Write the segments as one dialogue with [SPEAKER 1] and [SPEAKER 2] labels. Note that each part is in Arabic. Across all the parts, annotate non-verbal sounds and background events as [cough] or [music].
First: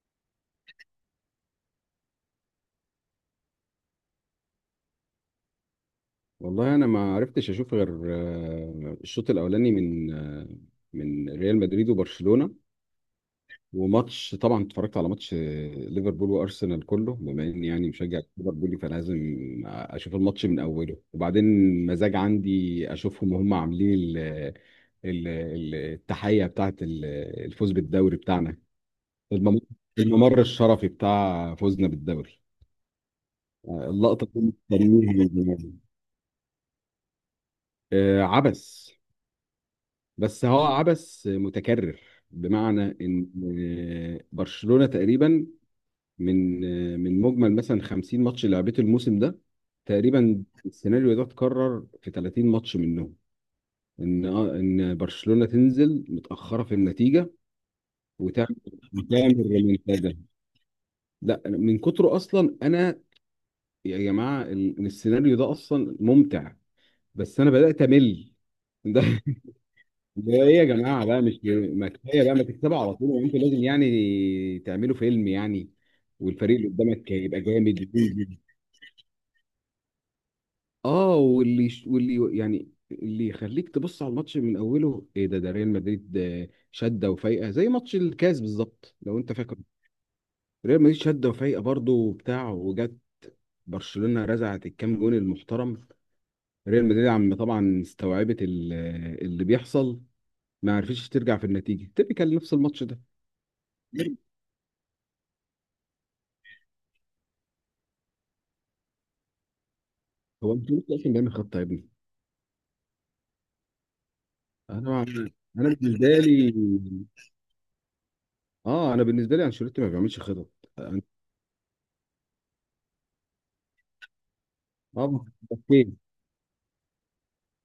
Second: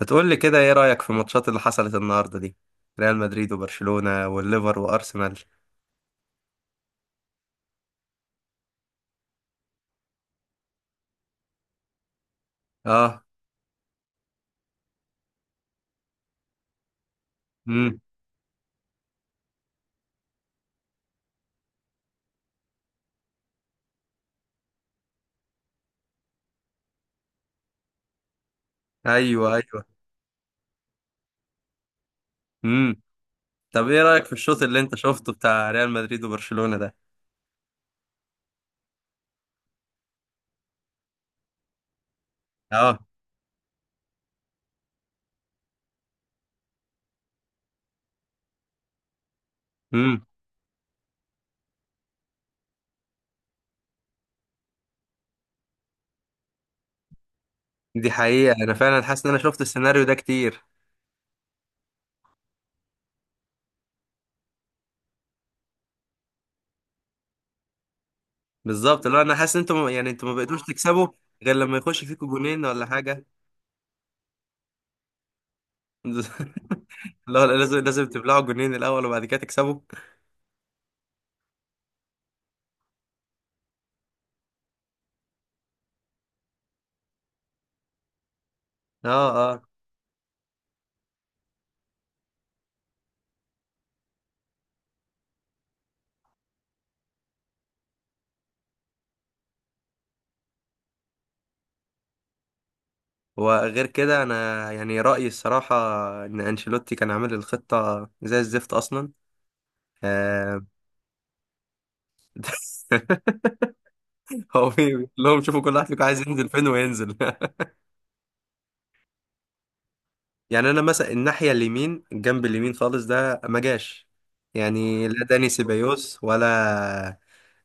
[SPEAKER 1] هتقول لي كده، ايه رأيك في الماتشات اللي حصلت النهارده دي؟ ريال مدريد وبرشلونة والليفر وارسنال.
[SPEAKER 2] والله انا ما عرفتش اشوف غير الشوط الاولاني من ريال مدريد وبرشلونه.
[SPEAKER 1] اه.
[SPEAKER 2] وماتش، طبعا اتفرجت على ماتش ليفربول وارسنال كله، بما اني يعني
[SPEAKER 1] امم.
[SPEAKER 2] مشجع ليفربولي فلازم اشوف الماتش من اوله، وبعدين مزاج عندي اشوفهم وهم عاملين التحيه بتاعه الفوز بالدوري بتاعنا،
[SPEAKER 1] ايوه،
[SPEAKER 2] المم-
[SPEAKER 1] ايوه.
[SPEAKER 2] الممر الشرفي بتاع فوزنا بالدوري،
[SPEAKER 1] امم. طب ايه رأيك
[SPEAKER 2] اللقطه
[SPEAKER 1] في
[SPEAKER 2] اللي كنا
[SPEAKER 1] الشوط اللي انت
[SPEAKER 2] مستنيها من
[SPEAKER 1] شفته بتاع
[SPEAKER 2] زمان.
[SPEAKER 1] ريال مدريد وبرشلونة ده؟
[SPEAKER 2] عبس، بس هو عبث متكرر، بمعنى
[SPEAKER 1] اه.
[SPEAKER 2] ان برشلونة تقريبا من من مجمل مثلا 50 ماتش اللي لعبته الموسم ده،
[SPEAKER 1] امم.
[SPEAKER 2] تقريبا السيناريو ده اتكرر في 30 ماتش منهم. ان برشلونة تنزل متأخرة في النتيجة
[SPEAKER 1] دي حقيقة،
[SPEAKER 2] وتعمل
[SPEAKER 1] انا فعلا حاسس ان انا
[SPEAKER 2] وتعمل
[SPEAKER 1] شفت السيناريو ده
[SPEAKER 2] ريمونتادا.
[SPEAKER 1] كتير.
[SPEAKER 2] لا من كتره اصلا انا، يا جماعة السيناريو ده اصلا ممتع، بس انا بدأت امل. [laughs] ده
[SPEAKER 1] بالظبط، لو انا حاسس ان انتوا يعني انتوا
[SPEAKER 2] ده
[SPEAKER 1] ما
[SPEAKER 2] ايه
[SPEAKER 1] بقيتوش
[SPEAKER 2] يا جماعه
[SPEAKER 1] تكسبوا
[SPEAKER 2] بقى؟ مش
[SPEAKER 1] غير لما
[SPEAKER 2] ما
[SPEAKER 1] يخش
[SPEAKER 2] كفايه
[SPEAKER 1] فيكوا
[SPEAKER 2] بقى ما
[SPEAKER 1] جونين
[SPEAKER 2] تكسبوا
[SPEAKER 1] ولا
[SPEAKER 2] على طول
[SPEAKER 1] حاجة.
[SPEAKER 2] وانتوا لازم يعني تعملوا فيلم يعني والفريق اللي
[SPEAKER 1] [laughs]
[SPEAKER 2] قدامك يبقى
[SPEAKER 1] لا، لا، لازم
[SPEAKER 2] جامد؟
[SPEAKER 1] لازم تبلعوا جونين الاول وبعد كده تكسبوا.
[SPEAKER 2] اه، واللي يعني اللي يخليك تبص على الماتش من اوله ايه؟ ده ريال مدريد شده وفايقه زي ماتش الكاس بالظبط لو
[SPEAKER 1] اه،
[SPEAKER 2] انت
[SPEAKER 1] اه.
[SPEAKER 2] فاكر. ريال مدريد شده وفايقه برضه وبتاع، وجت برشلونه رزعت الكام جون المحترم، ريال مدريد عم طبعا استوعبت اللي بيحصل، ما عرفتش ترجع في النتيجه تبقى نفس الماتش ده.
[SPEAKER 1] وغير كده انا يعني رايي الصراحه ان انشيلوتي كان عامل الخطه زي الزفت اصلا.
[SPEAKER 2] هو
[SPEAKER 1] آه،
[SPEAKER 2] انت لسه اصلا بيعمل خطه يا ابني؟
[SPEAKER 1] [laughs] هو
[SPEAKER 2] انا
[SPEAKER 1] بيقول لهم شوفوا
[SPEAKER 2] انا
[SPEAKER 1] كل واحد فيكم
[SPEAKER 2] بالنسبه
[SPEAKER 1] عايز ينزل
[SPEAKER 2] لي
[SPEAKER 1] فين وينزل. [laughs]
[SPEAKER 2] اه انا بالنسبه لي انشيلوتي ما بيعملش خطط.
[SPEAKER 1] يعني انا مثلا الناحيه اليمين، الجنب اليمين خالص ده ما جاش. يعني لا
[SPEAKER 2] اه،
[SPEAKER 1] داني
[SPEAKER 2] فاسكيز.
[SPEAKER 1] سيبايوس ولا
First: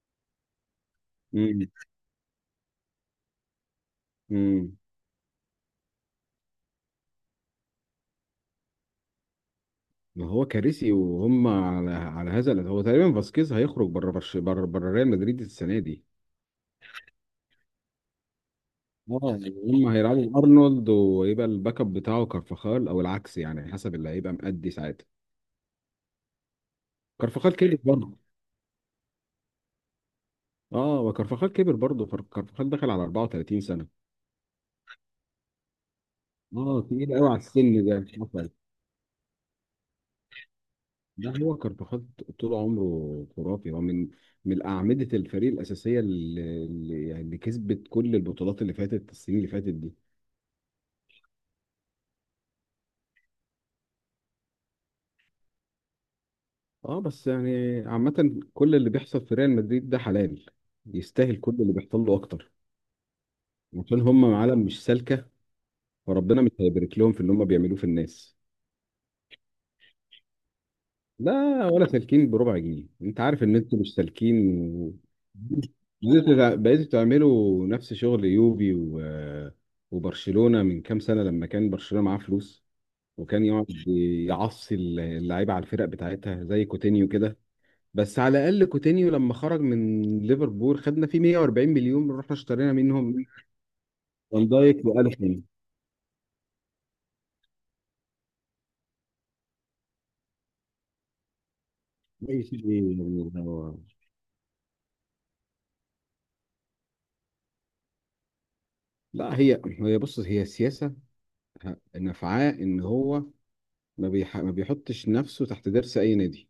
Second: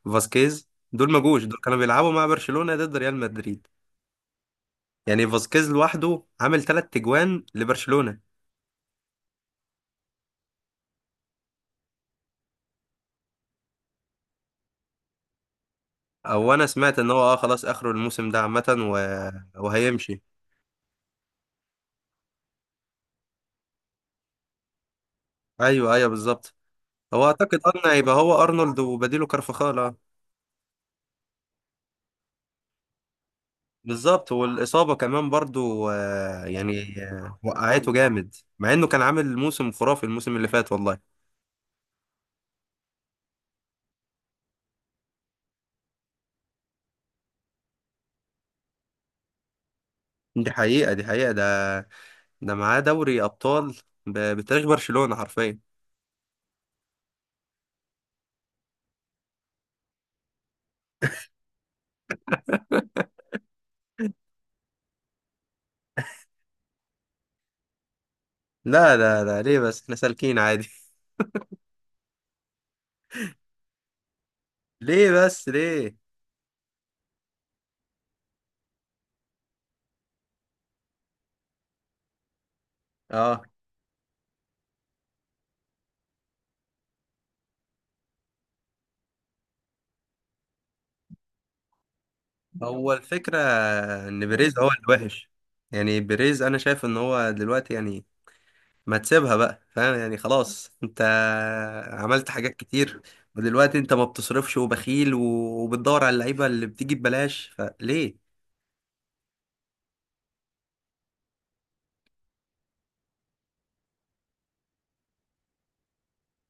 [SPEAKER 1] فاسكيز. دول ما جوش. دول
[SPEAKER 2] امم
[SPEAKER 1] كانوا بيلعبوا مع برشلونه ضد ريال مدريد.
[SPEAKER 2] امم
[SPEAKER 1] يعني فاسكيز لوحده عامل ثلاث تجوان لبرشلونه.
[SPEAKER 2] ما هو كارثي، وهم على هذا هو تقريبا فاسكيز هيخرج بره برش... بره بره ريال مدريد السنه دي.
[SPEAKER 1] او انا سمعت ان هو اه خلاص اخره الموسم ده عامه و...
[SPEAKER 2] اه يعني هم
[SPEAKER 1] وهيمشي.
[SPEAKER 2] هيلعبوا ارنولد ويبقى الباك اب بتاعه كارفاخال او العكس، يعني حسب اللي هيبقى مأدي ساعتها.
[SPEAKER 1] ايوه، ايوه، بالظبط. هو
[SPEAKER 2] كارفاخال
[SPEAKER 1] اعتقد
[SPEAKER 2] كبر
[SPEAKER 1] هيبقى
[SPEAKER 2] برضه.
[SPEAKER 1] هو ارنولد وبديله كارفخال.
[SPEAKER 2] اه، وكارفاخال كبر برضه، كارفاخال دخل على 34 سنه،
[SPEAKER 1] بالظبط. والاصابه كمان برضو،
[SPEAKER 2] اه،
[SPEAKER 1] يعني
[SPEAKER 2] تقيل قوي على السن
[SPEAKER 1] وقعته
[SPEAKER 2] ده.
[SPEAKER 1] جامد مع انه كان عامل موسم خرافي الموسم اللي فات والله.
[SPEAKER 2] لا، هو كارفاخال طول عمره خرافي، هو من أعمدة الفريق الأساسية، يعني اللي كسبت كل البطولات اللي فاتت، السنين اللي فاتت دي.
[SPEAKER 1] دي حقيقه، دي حقيقه. ده ده معاه دوري ابطال، بتاريخ برشلونه حرفيا.
[SPEAKER 2] اه بس يعني عامة كل اللي بيحصل في ريال مدريد ده حلال، يستاهل كل اللي بيحصل له أكتر، عشان هم عالم مش سالكة، فربنا مش هيبارك لهم في اللي هم بيعملوه في الناس.
[SPEAKER 1] لا، لا، لا، ليه بس؟ احنا سالكين عادي.
[SPEAKER 2] لا، ولا سالكين بربع جنيه، انت عارف ان انتوا مش سالكين
[SPEAKER 1] [laughs]
[SPEAKER 2] و
[SPEAKER 1] ليه بس ليه؟
[SPEAKER 2] بقيتوا تعملوا نفس شغل يوبي، و... وبرشلونة من كام سنة لما كان برشلونة معاه فلوس،
[SPEAKER 1] اه.
[SPEAKER 2] وكان يقعد يعصي اللعيبة على الفرق بتاعتها زي كوتينيو كده. بس على الأقل كوتينيو لما خرج من ليفربول خدنا فيه 140 مليون، رحنا اشترينا
[SPEAKER 1] هو
[SPEAKER 2] منهم
[SPEAKER 1] الفكره ان
[SPEAKER 2] فان
[SPEAKER 1] بيريز هو
[SPEAKER 2] دايك
[SPEAKER 1] الوحش.
[SPEAKER 2] وألفين.
[SPEAKER 1] يعني بيريز انا شايف ان هو دلوقتي يعني ما تسيبها بقى، فاهم؟ يعني خلاص، انت عملت حاجات كتير، ودلوقتي انت ما بتصرفش وبخيل، وبتدور على اللعيبه اللي بتيجي ببلاش، فليه؟
[SPEAKER 2] لا، هي بص، هي سياسة نفعاء ان هو ما بيحطش نفسه تحت درس اي نادي،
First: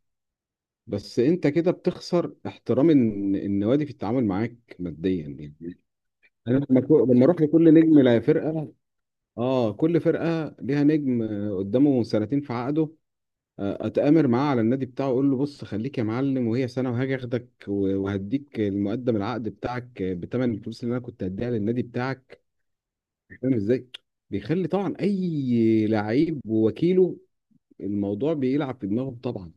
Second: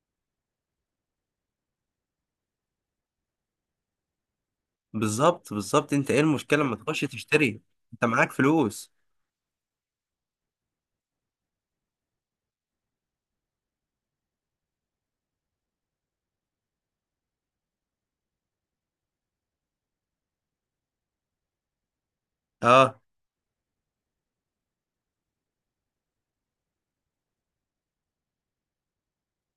[SPEAKER 2] بس انت كده بتخسر احترام النوادي في التعامل معاك ماديا
[SPEAKER 1] بالظبط،
[SPEAKER 2] يعني.
[SPEAKER 1] بالظبط. انت ايه المشكله
[SPEAKER 2] انا
[SPEAKER 1] ما تخش
[SPEAKER 2] لما اروح
[SPEAKER 1] تشتري؟
[SPEAKER 2] لكل نجم،
[SPEAKER 1] انت
[SPEAKER 2] لا
[SPEAKER 1] معاك
[SPEAKER 2] فرقه،
[SPEAKER 1] فلوس.
[SPEAKER 2] اه، كل فرقه ليها نجم، قدامه سنتين في عقده، اتامر معاه على النادي بتاعه، اقول له بص خليك يا معلم، وهي سنه وهاجي اخدك، و- وهديك المقدم العقد بتاعك بتمن الفلوس اللي انا كنت هديها للنادي بتاعك.
[SPEAKER 1] اه.
[SPEAKER 2] فاهم ازاي؟ بيخلي طبعا اي لعيب ووكيله الموضوع بيلعب في دماغه طبعا.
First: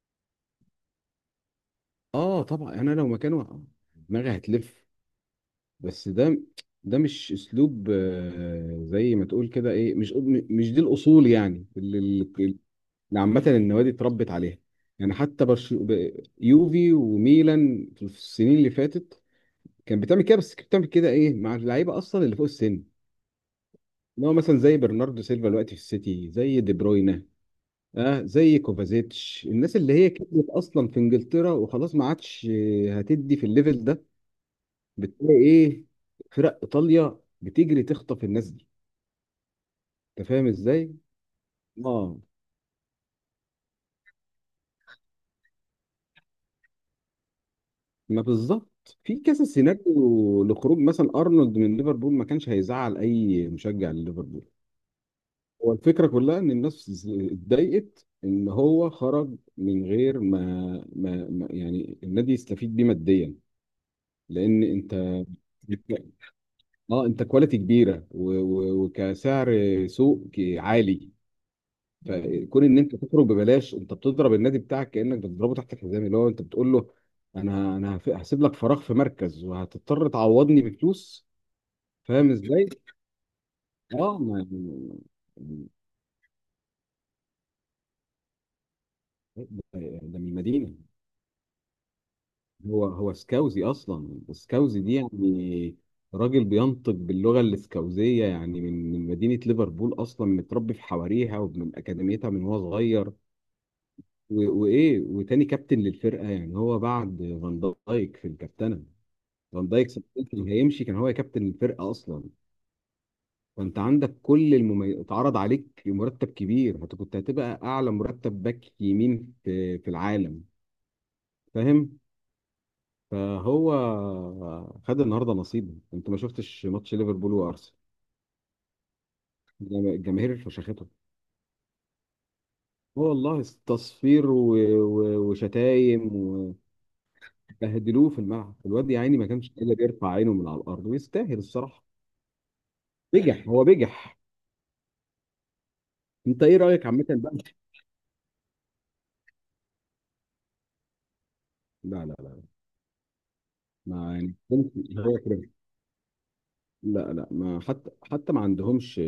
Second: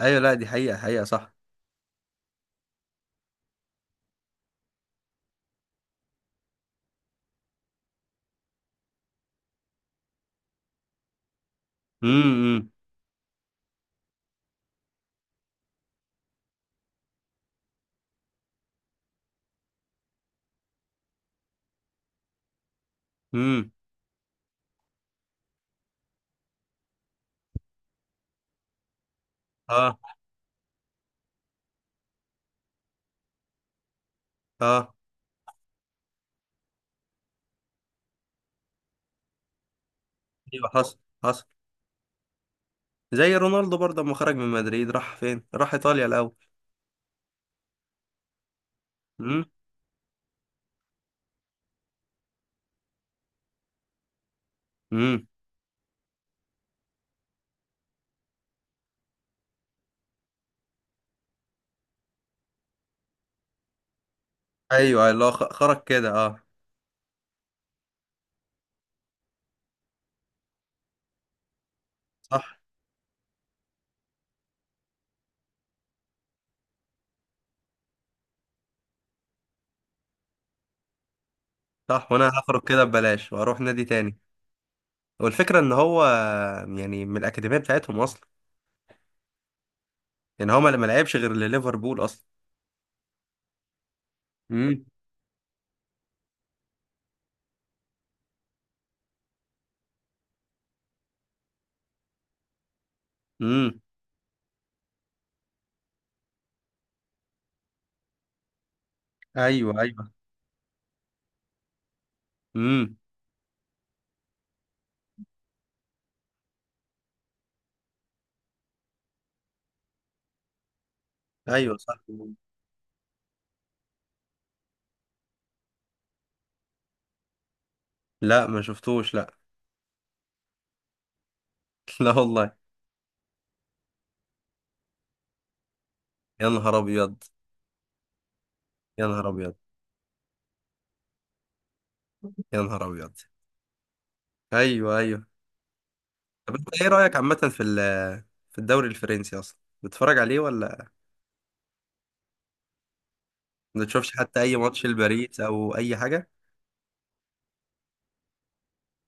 [SPEAKER 1] ايوه، لا، دي حقيقه، حقيقه، صح.
[SPEAKER 2] اه طبعا، يعني انا لو مكانه دماغي هتلف، بس ده مش اسلوب، زي ما تقول كده ايه، مش دي الاصول يعني، اللي
[SPEAKER 1] امم،
[SPEAKER 2] اللي
[SPEAKER 1] امم،
[SPEAKER 2] عامه النوادي اتربت عليها. يعني حتى يوفي وميلان في السنين اللي فاتت كان بتعمل كده، بس كانت بتعمل كده ايه مع اللعيبه اصلا اللي فوق السن،
[SPEAKER 1] امم.
[SPEAKER 2] اللي هو مثلا زي برناردو سيلفا دلوقتي في السيتي، زي دي بروينا، اه زي كوفازيتش، الناس اللي
[SPEAKER 1] اه،
[SPEAKER 2] هي كبرت اصلا في انجلترا وخلاص ما عادش هتدي في الليفل ده،
[SPEAKER 1] اه.
[SPEAKER 2] بتلاقي ايه، فرق ايطاليا بتجري تخطف الناس دي. انت فاهم
[SPEAKER 1] ايوه،
[SPEAKER 2] ازاي؟
[SPEAKER 1] حصل، حصل.
[SPEAKER 2] اه،
[SPEAKER 1] زي رونالدو برضه، لما خرج من مدريد راح فين؟ راح ايطاليا الاول.
[SPEAKER 2] ما بالظبط في
[SPEAKER 1] امم،
[SPEAKER 2] كذا سيناريو لخروج مثلا ارنولد من ليفربول، ما كانش هيزعل اي مشجع لليفربول.
[SPEAKER 1] امم.
[SPEAKER 2] هو الفكره كلها ان الناس اتضايقت ان هو خرج من غير ما يعني النادي يستفيد بيه ماديا، لان انت
[SPEAKER 1] ايوه، اللي هو خرج كده. اه.
[SPEAKER 2] اه انت كواليتي كبيره، و- و- وكسعر سوق عالي،
[SPEAKER 1] صح،
[SPEAKER 2] فكون ان انت تخرج ببلاش، انت بتضرب النادي بتاعك كانك بتضربه تحت الحزام، اللي هو انت بتقول له هسيب لك فراغ في مركز وهتضطر تعوضني بفلوس.
[SPEAKER 1] صح. وانا
[SPEAKER 2] فاهم
[SPEAKER 1] هخرج
[SPEAKER 2] ازاي؟
[SPEAKER 1] كده ببلاش واروح نادي
[SPEAKER 2] اه،
[SPEAKER 1] تاني.
[SPEAKER 2] ما ده
[SPEAKER 1] والفكرة ان هو يعني من الاكاديمية بتاعتهم اصلا.
[SPEAKER 2] ده من
[SPEAKER 1] يعني هو
[SPEAKER 2] المدينه.
[SPEAKER 1] ما لعبش غير لليفربول اصلا.
[SPEAKER 2] هو سكاوزي اصلا، سكاوزي
[SPEAKER 1] امم،
[SPEAKER 2] دي يعني راجل بينطق باللغه الاسكاوزيه، يعني من مدينه ليفربول اصلا متربي في حواريها ومن اكاديميتها من وهو صغير،
[SPEAKER 1] امم.
[SPEAKER 2] و- وايه، وتاني كابتن للفرقه، يعني هو بعد فان دايك في الكابتنه. فان
[SPEAKER 1] ايوه،
[SPEAKER 2] دايك
[SPEAKER 1] ايوه.
[SPEAKER 2] صدقني هيمشي، كان هو كابتن الفرقه اصلا.
[SPEAKER 1] امم.
[SPEAKER 2] فانت عندك كل المميز، اتعرض عليك مرتب كبير، كنت هتبقى اعلى مرتب باك يمين في العالم.
[SPEAKER 1] ايوه، صح.
[SPEAKER 2] فاهم؟ فهو خد النهارده نصيبه، انت ما شفتش ماتش ليفربول وارسنال؟
[SPEAKER 1] لا، ما شفتوش، لا.
[SPEAKER 2] الجماهير فشختهم،
[SPEAKER 1] [laughs] لا والله.
[SPEAKER 2] هو والله تصفير و... و... وشتايم،
[SPEAKER 1] يا نهار ابيض.
[SPEAKER 2] وبهدلوه في الملعب، الواد يا
[SPEAKER 1] يا
[SPEAKER 2] عيني
[SPEAKER 1] نهار
[SPEAKER 2] ما كانش
[SPEAKER 1] ابيض.
[SPEAKER 2] قادر يرفع عينه من على الارض، ويستاهل الصراحه،
[SPEAKER 1] يا نهار ابيض.
[SPEAKER 2] بجح هو بجح.
[SPEAKER 1] ايوه، ايوه.
[SPEAKER 2] انت
[SPEAKER 1] طب
[SPEAKER 2] ايه
[SPEAKER 1] انت
[SPEAKER 2] رايك
[SPEAKER 1] ايه
[SPEAKER 2] عامه
[SPEAKER 1] رأيك
[SPEAKER 2] بقى؟
[SPEAKER 1] عامة في في الدوري الفرنسي اصلا؟ بتتفرج عليه ولا
[SPEAKER 2] لا، لا، لا.
[SPEAKER 1] ما
[SPEAKER 2] ما
[SPEAKER 1] تشوفش
[SPEAKER 2] يعني
[SPEAKER 1] حتى اي
[SPEAKER 2] ممكن،
[SPEAKER 1] ماتش
[SPEAKER 2] لا، هو
[SPEAKER 1] لباريس
[SPEAKER 2] كده،
[SPEAKER 1] او اي حاجة؟
[SPEAKER 2] لا، لا، ما حتى ما عندهمش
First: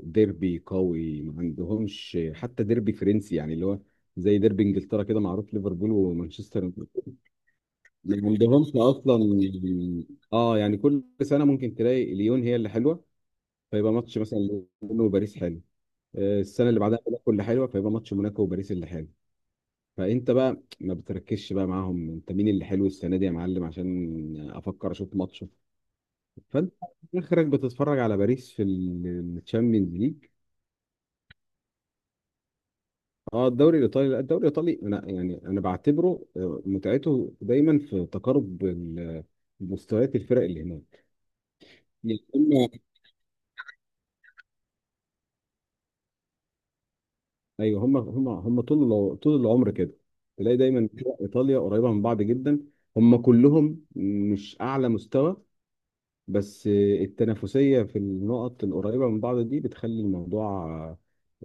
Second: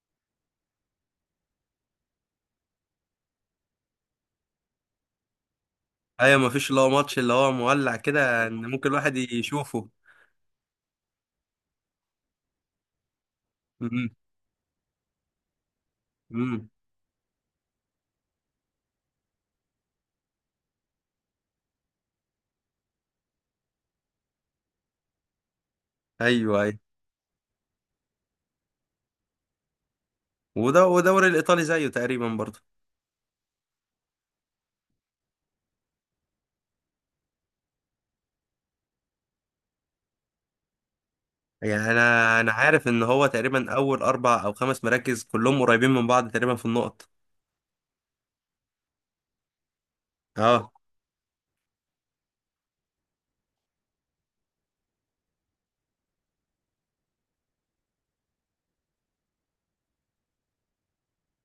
[SPEAKER 2] ديربي قوي، ما عندهمش حتى ديربي فرنسي، يعني اللي هو زي ديربي انجلترا كده معروف ليفربول
[SPEAKER 1] ايوه، ما
[SPEAKER 2] ومانشستر،
[SPEAKER 1] فيش اللي هو ماتش اللي هو مولع
[SPEAKER 2] ما
[SPEAKER 1] كده ان
[SPEAKER 2] عندهمش
[SPEAKER 1] ممكن الواحد
[SPEAKER 2] اصلا.
[SPEAKER 1] يشوفه.
[SPEAKER 2] اه يعني كل سنه ممكن تلاقي ليون هي اللي حلوه، فيبقى
[SPEAKER 1] امم،
[SPEAKER 2] ماتش مثلا ليون وباريس حلو،
[SPEAKER 1] امم.
[SPEAKER 2] السنه اللي بعدها موناكو اللي حلوه فيبقى ماتش موناكو وباريس اللي حلو، فانت بقى ما بتركزش بقى معاهم، انت مين اللي حلو السنه دي يا معلم عشان افكر اشوف ماتش،
[SPEAKER 1] ايوه،
[SPEAKER 2] فانت
[SPEAKER 1] ايوه.
[SPEAKER 2] اخرك بتتفرج على باريس في الشامبيونز ليج.
[SPEAKER 1] وده، ودوري الايطالي زيه تقريبا برضه.
[SPEAKER 2] اه الدوري الايطالي، لا الدوري الايطالي، انا بعتبره متعته دايما في تقارب مستويات الفرق اللي هناك،
[SPEAKER 1] يعني
[SPEAKER 2] يعني
[SPEAKER 1] انا
[SPEAKER 2] هم،
[SPEAKER 1] عارف ان هو تقريبا اول اربع او خمس مراكز كلهم قريبين من بعض تقريبا في النقط.
[SPEAKER 2] ايوه، هم طول العمر كده، تلاقي
[SPEAKER 1] اه،
[SPEAKER 2] دايما فرق ايطاليا قريبه من بعض جدا، هم كلهم مش اعلى مستوى، بس التنافسية في النقط القريبة من بعض دي بتخلي الموضوع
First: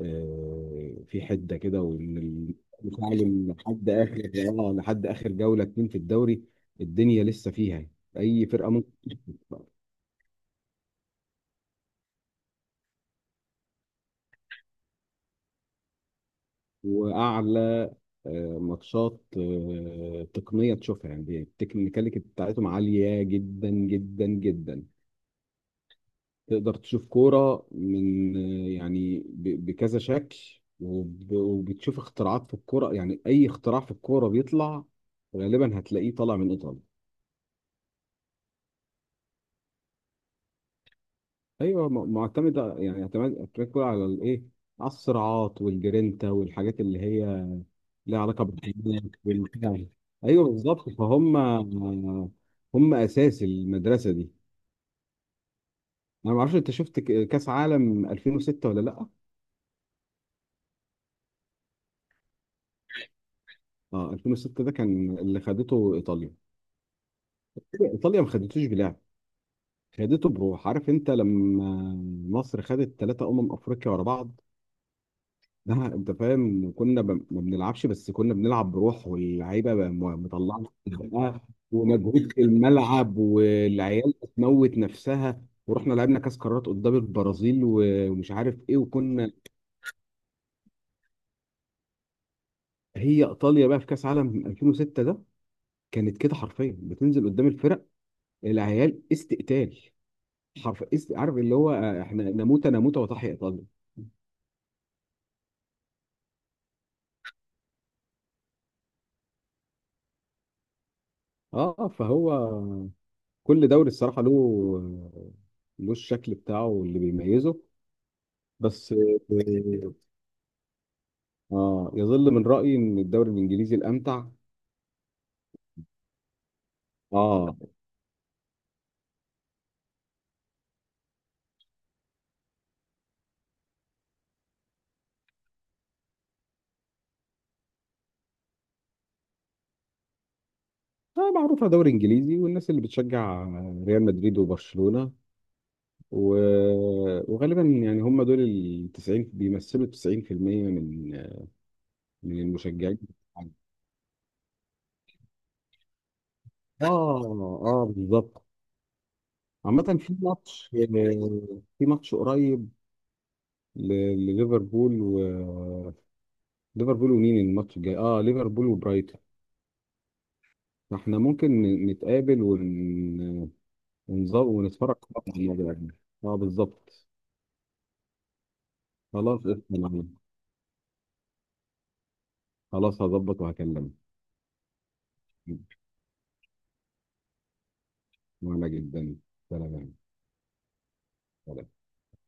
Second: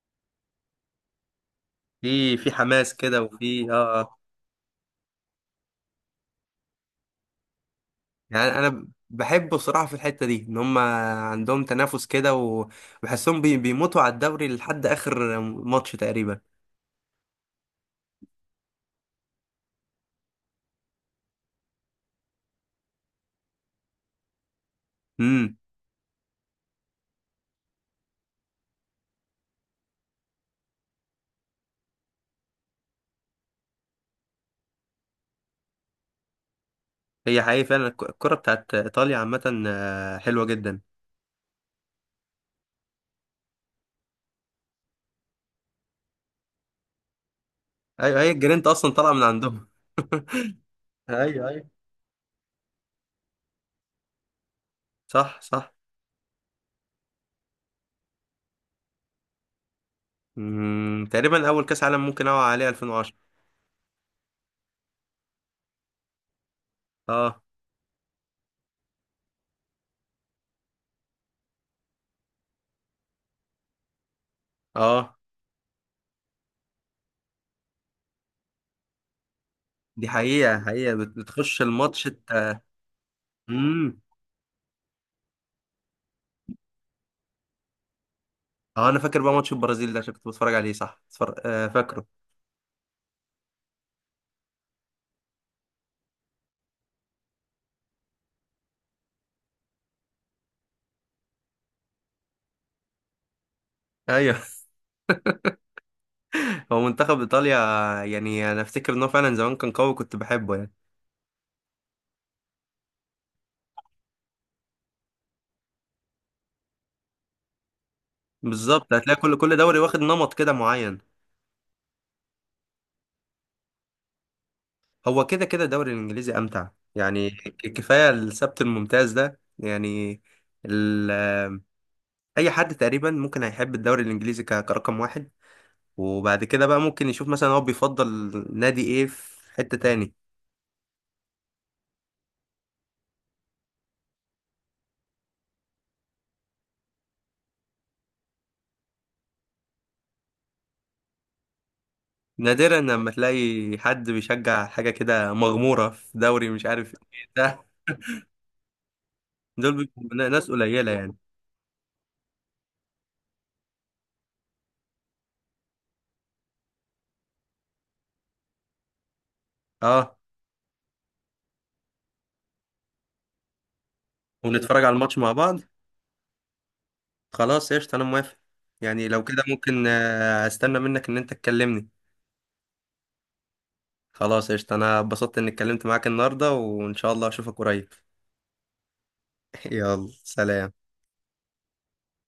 [SPEAKER 2] في حدة كده، وإن
[SPEAKER 1] في حماس كده
[SPEAKER 2] المتعلم
[SPEAKER 1] وفي
[SPEAKER 2] لحد
[SPEAKER 1] اه آه.
[SPEAKER 2] آخر، لحد آخر جولة اتنين في الدوري الدنيا لسه فيها يعني. أي
[SPEAKER 1] يعني
[SPEAKER 2] فرقة
[SPEAKER 1] انا
[SPEAKER 2] ممكن
[SPEAKER 1] بحب
[SPEAKER 2] تكسب.
[SPEAKER 1] بصراحه في الحته دي ان هم عندهم تنافس كده، وبحسهم بيموتوا على الدوري لحد اخر ماتش تقريبا.
[SPEAKER 2] وأعلى ماتشات تقنية تشوفها، يعني التكنيكاليتي بتاعتهم عالية جدا جدا جدا،
[SPEAKER 1] امم.
[SPEAKER 2] تقدر تشوف كورة من، يعني ب- بكذا شكل، وب- وبتشوف اختراعات في الكورة، يعني أي اختراع في الكورة بيطلع غالبا هتلاقيه طالع من إيطاليا.
[SPEAKER 1] هي حقيقي، فعلا الكره بتاعت ايطاليا عامه، حلوه جدا.
[SPEAKER 2] أيوة معتمدة، يعني اعتماد كورة على الإيه؟ على الصراعات والجرينتا والحاجات اللي هي ليها
[SPEAKER 1] ايوه، هي
[SPEAKER 2] علاقة
[SPEAKER 1] الجرينتا اصلا
[SPEAKER 2] بالحيوانات
[SPEAKER 1] طالعه من عندهم.
[SPEAKER 2] وال-، أيوة
[SPEAKER 1] [laughs]
[SPEAKER 2] بالظبط، فهم
[SPEAKER 1] ايوه، ايوه.
[SPEAKER 2] هم أساس المدرسة دي.
[SPEAKER 1] صح، صح.
[SPEAKER 2] أنا معرفش أنت شفت كأس عالم 2006 ولا لأ؟
[SPEAKER 1] تقريبا اول كاس عالم ممكن اوعى عليه 2010.
[SPEAKER 2] اه، 2006 ده كان اللي خدته ايطاليا.
[SPEAKER 1] اه،
[SPEAKER 2] ايطاليا ما خدتوش بلعب، خدته بروح، عارف انت لما مصر خدت ثلاثة افريقيا ورا بعض،
[SPEAKER 1] اه.
[SPEAKER 2] ده انت فاهم كنا ما بنلعبش، بس كنا بنلعب بروح، واللعيبه بقى
[SPEAKER 1] دي حقيقه،
[SPEAKER 2] مطلعه
[SPEAKER 1] حقيقه،
[SPEAKER 2] بقى
[SPEAKER 1] بتخش الماتش
[SPEAKER 2] ومجهود في
[SPEAKER 1] انت.
[SPEAKER 2] الملعب
[SPEAKER 1] امم.
[SPEAKER 2] والعيال بتموت نفسها، ورحنا لعبنا كاس قارات قدام البرازيل و- ومش عارف ايه
[SPEAKER 1] اه، انا فاكر
[SPEAKER 2] وكنا.
[SPEAKER 1] بقى ماتش البرازيل ده عشان كنت بتفرج عليه. صح، اتفرج... آه فاكره.
[SPEAKER 2] هي ايطاليا بقى في كاس عالم 2006 ده كانت كده حرفيا بتنزل قدام الفرق، العيال استقتال، عارف اللي هو احنا نموت نموت وتحيا ايطاليا.
[SPEAKER 1] ايوه. [laughs] هو منتخب ايطاليا، يعني انا افتكر ان هو فعلا زمان كان قوي، كنت بحبه يعني.
[SPEAKER 2] اه فهو كل دوري الصراحه له الشكل بتاعه اللي بيميزه، بس،
[SPEAKER 1] بالظبط، هتلاقي كل كل دوري واخد نمط كده معين.
[SPEAKER 2] اه يظل من رايي ان الدوري الانجليزي الامتع.
[SPEAKER 1] هو كده كده الدوري الانجليزي امتع. يعني
[SPEAKER 2] اه
[SPEAKER 1] كفايه السبت الممتاز ده يعني. ال... آه، اي حد تقريبا ممكن هيحب الدوري الانجليزي كرقم واحد. وبعد كده بقى ممكن يشوف مثلا هو بيفضل نادي ايه في حتة تاني.
[SPEAKER 2] معروفه دوري انجليزي، والناس اللي بتشجع ريال مدريد وبرشلونه و... وغالبا يعني هم دول ال 90 بيمثلوا 90% من من
[SPEAKER 1] نادرا
[SPEAKER 2] المشجعين.
[SPEAKER 1] لما تلاقي حد بيشجع حاجة كده مغمورة في دوري مش
[SPEAKER 2] اه،
[SPEAKER 1] عارف ايه ده.
[SPEAKER 2] اه، بالظبط.
[SPEAKER 1] دول
[SPEAKER 2] عامة
[SPEAKER 1] بيبقوا
[SPEAKER 2] في
[SPEAKER 1] ناس
[SPEAKER 2] ماتش
[SPEAKER 1] قليلة يعني.
[SPEAKER 2] قريب ل- لليفربول و ليفربول، ومين الماتش الجاي؟ اه ليفربول وبرايتون،
[SPEAKER 1] اه.
[SPEAKER 2] فاحنا ممكن نتقابل ونظبط
[SPEAKER 1] ونتفرج على
[SPEAKER 2] ونتفرج
[SPEAKER 1] الماتش
[SPEAKER 2] سوا
[SPEAKER 1] مع بعض.
[SPEAKER 2] على الماتش ده. اه بالظبط،
[SPEAKER 1] خلاص قشطة، انا موافق. يعني لو
[SPEAKER 2] خلاص
[SPEAKER 1] كده
[SPEAKER 2] قشطة،
[SPEAKER 1] ممكن
[SPEAKER 2] أنا-
[SPEAKER 1] استنى منك ان انت تكلمني.
[SPEAKER 2] خلاص هظبط وهكلمك،
[SPEAKER 1] خلاص قشطة، انا اتبسطت اني اتكلمت معاك النهاردة وان شاء الله اشوفك قريب.
[SPEAKER 2] وانا جدا.
[SPEAKER 1] [laughs]
[SPEAKER 2] سلام.
[SPEAKER 1] يلا، سلام.
[SPEAKER 2] سلام.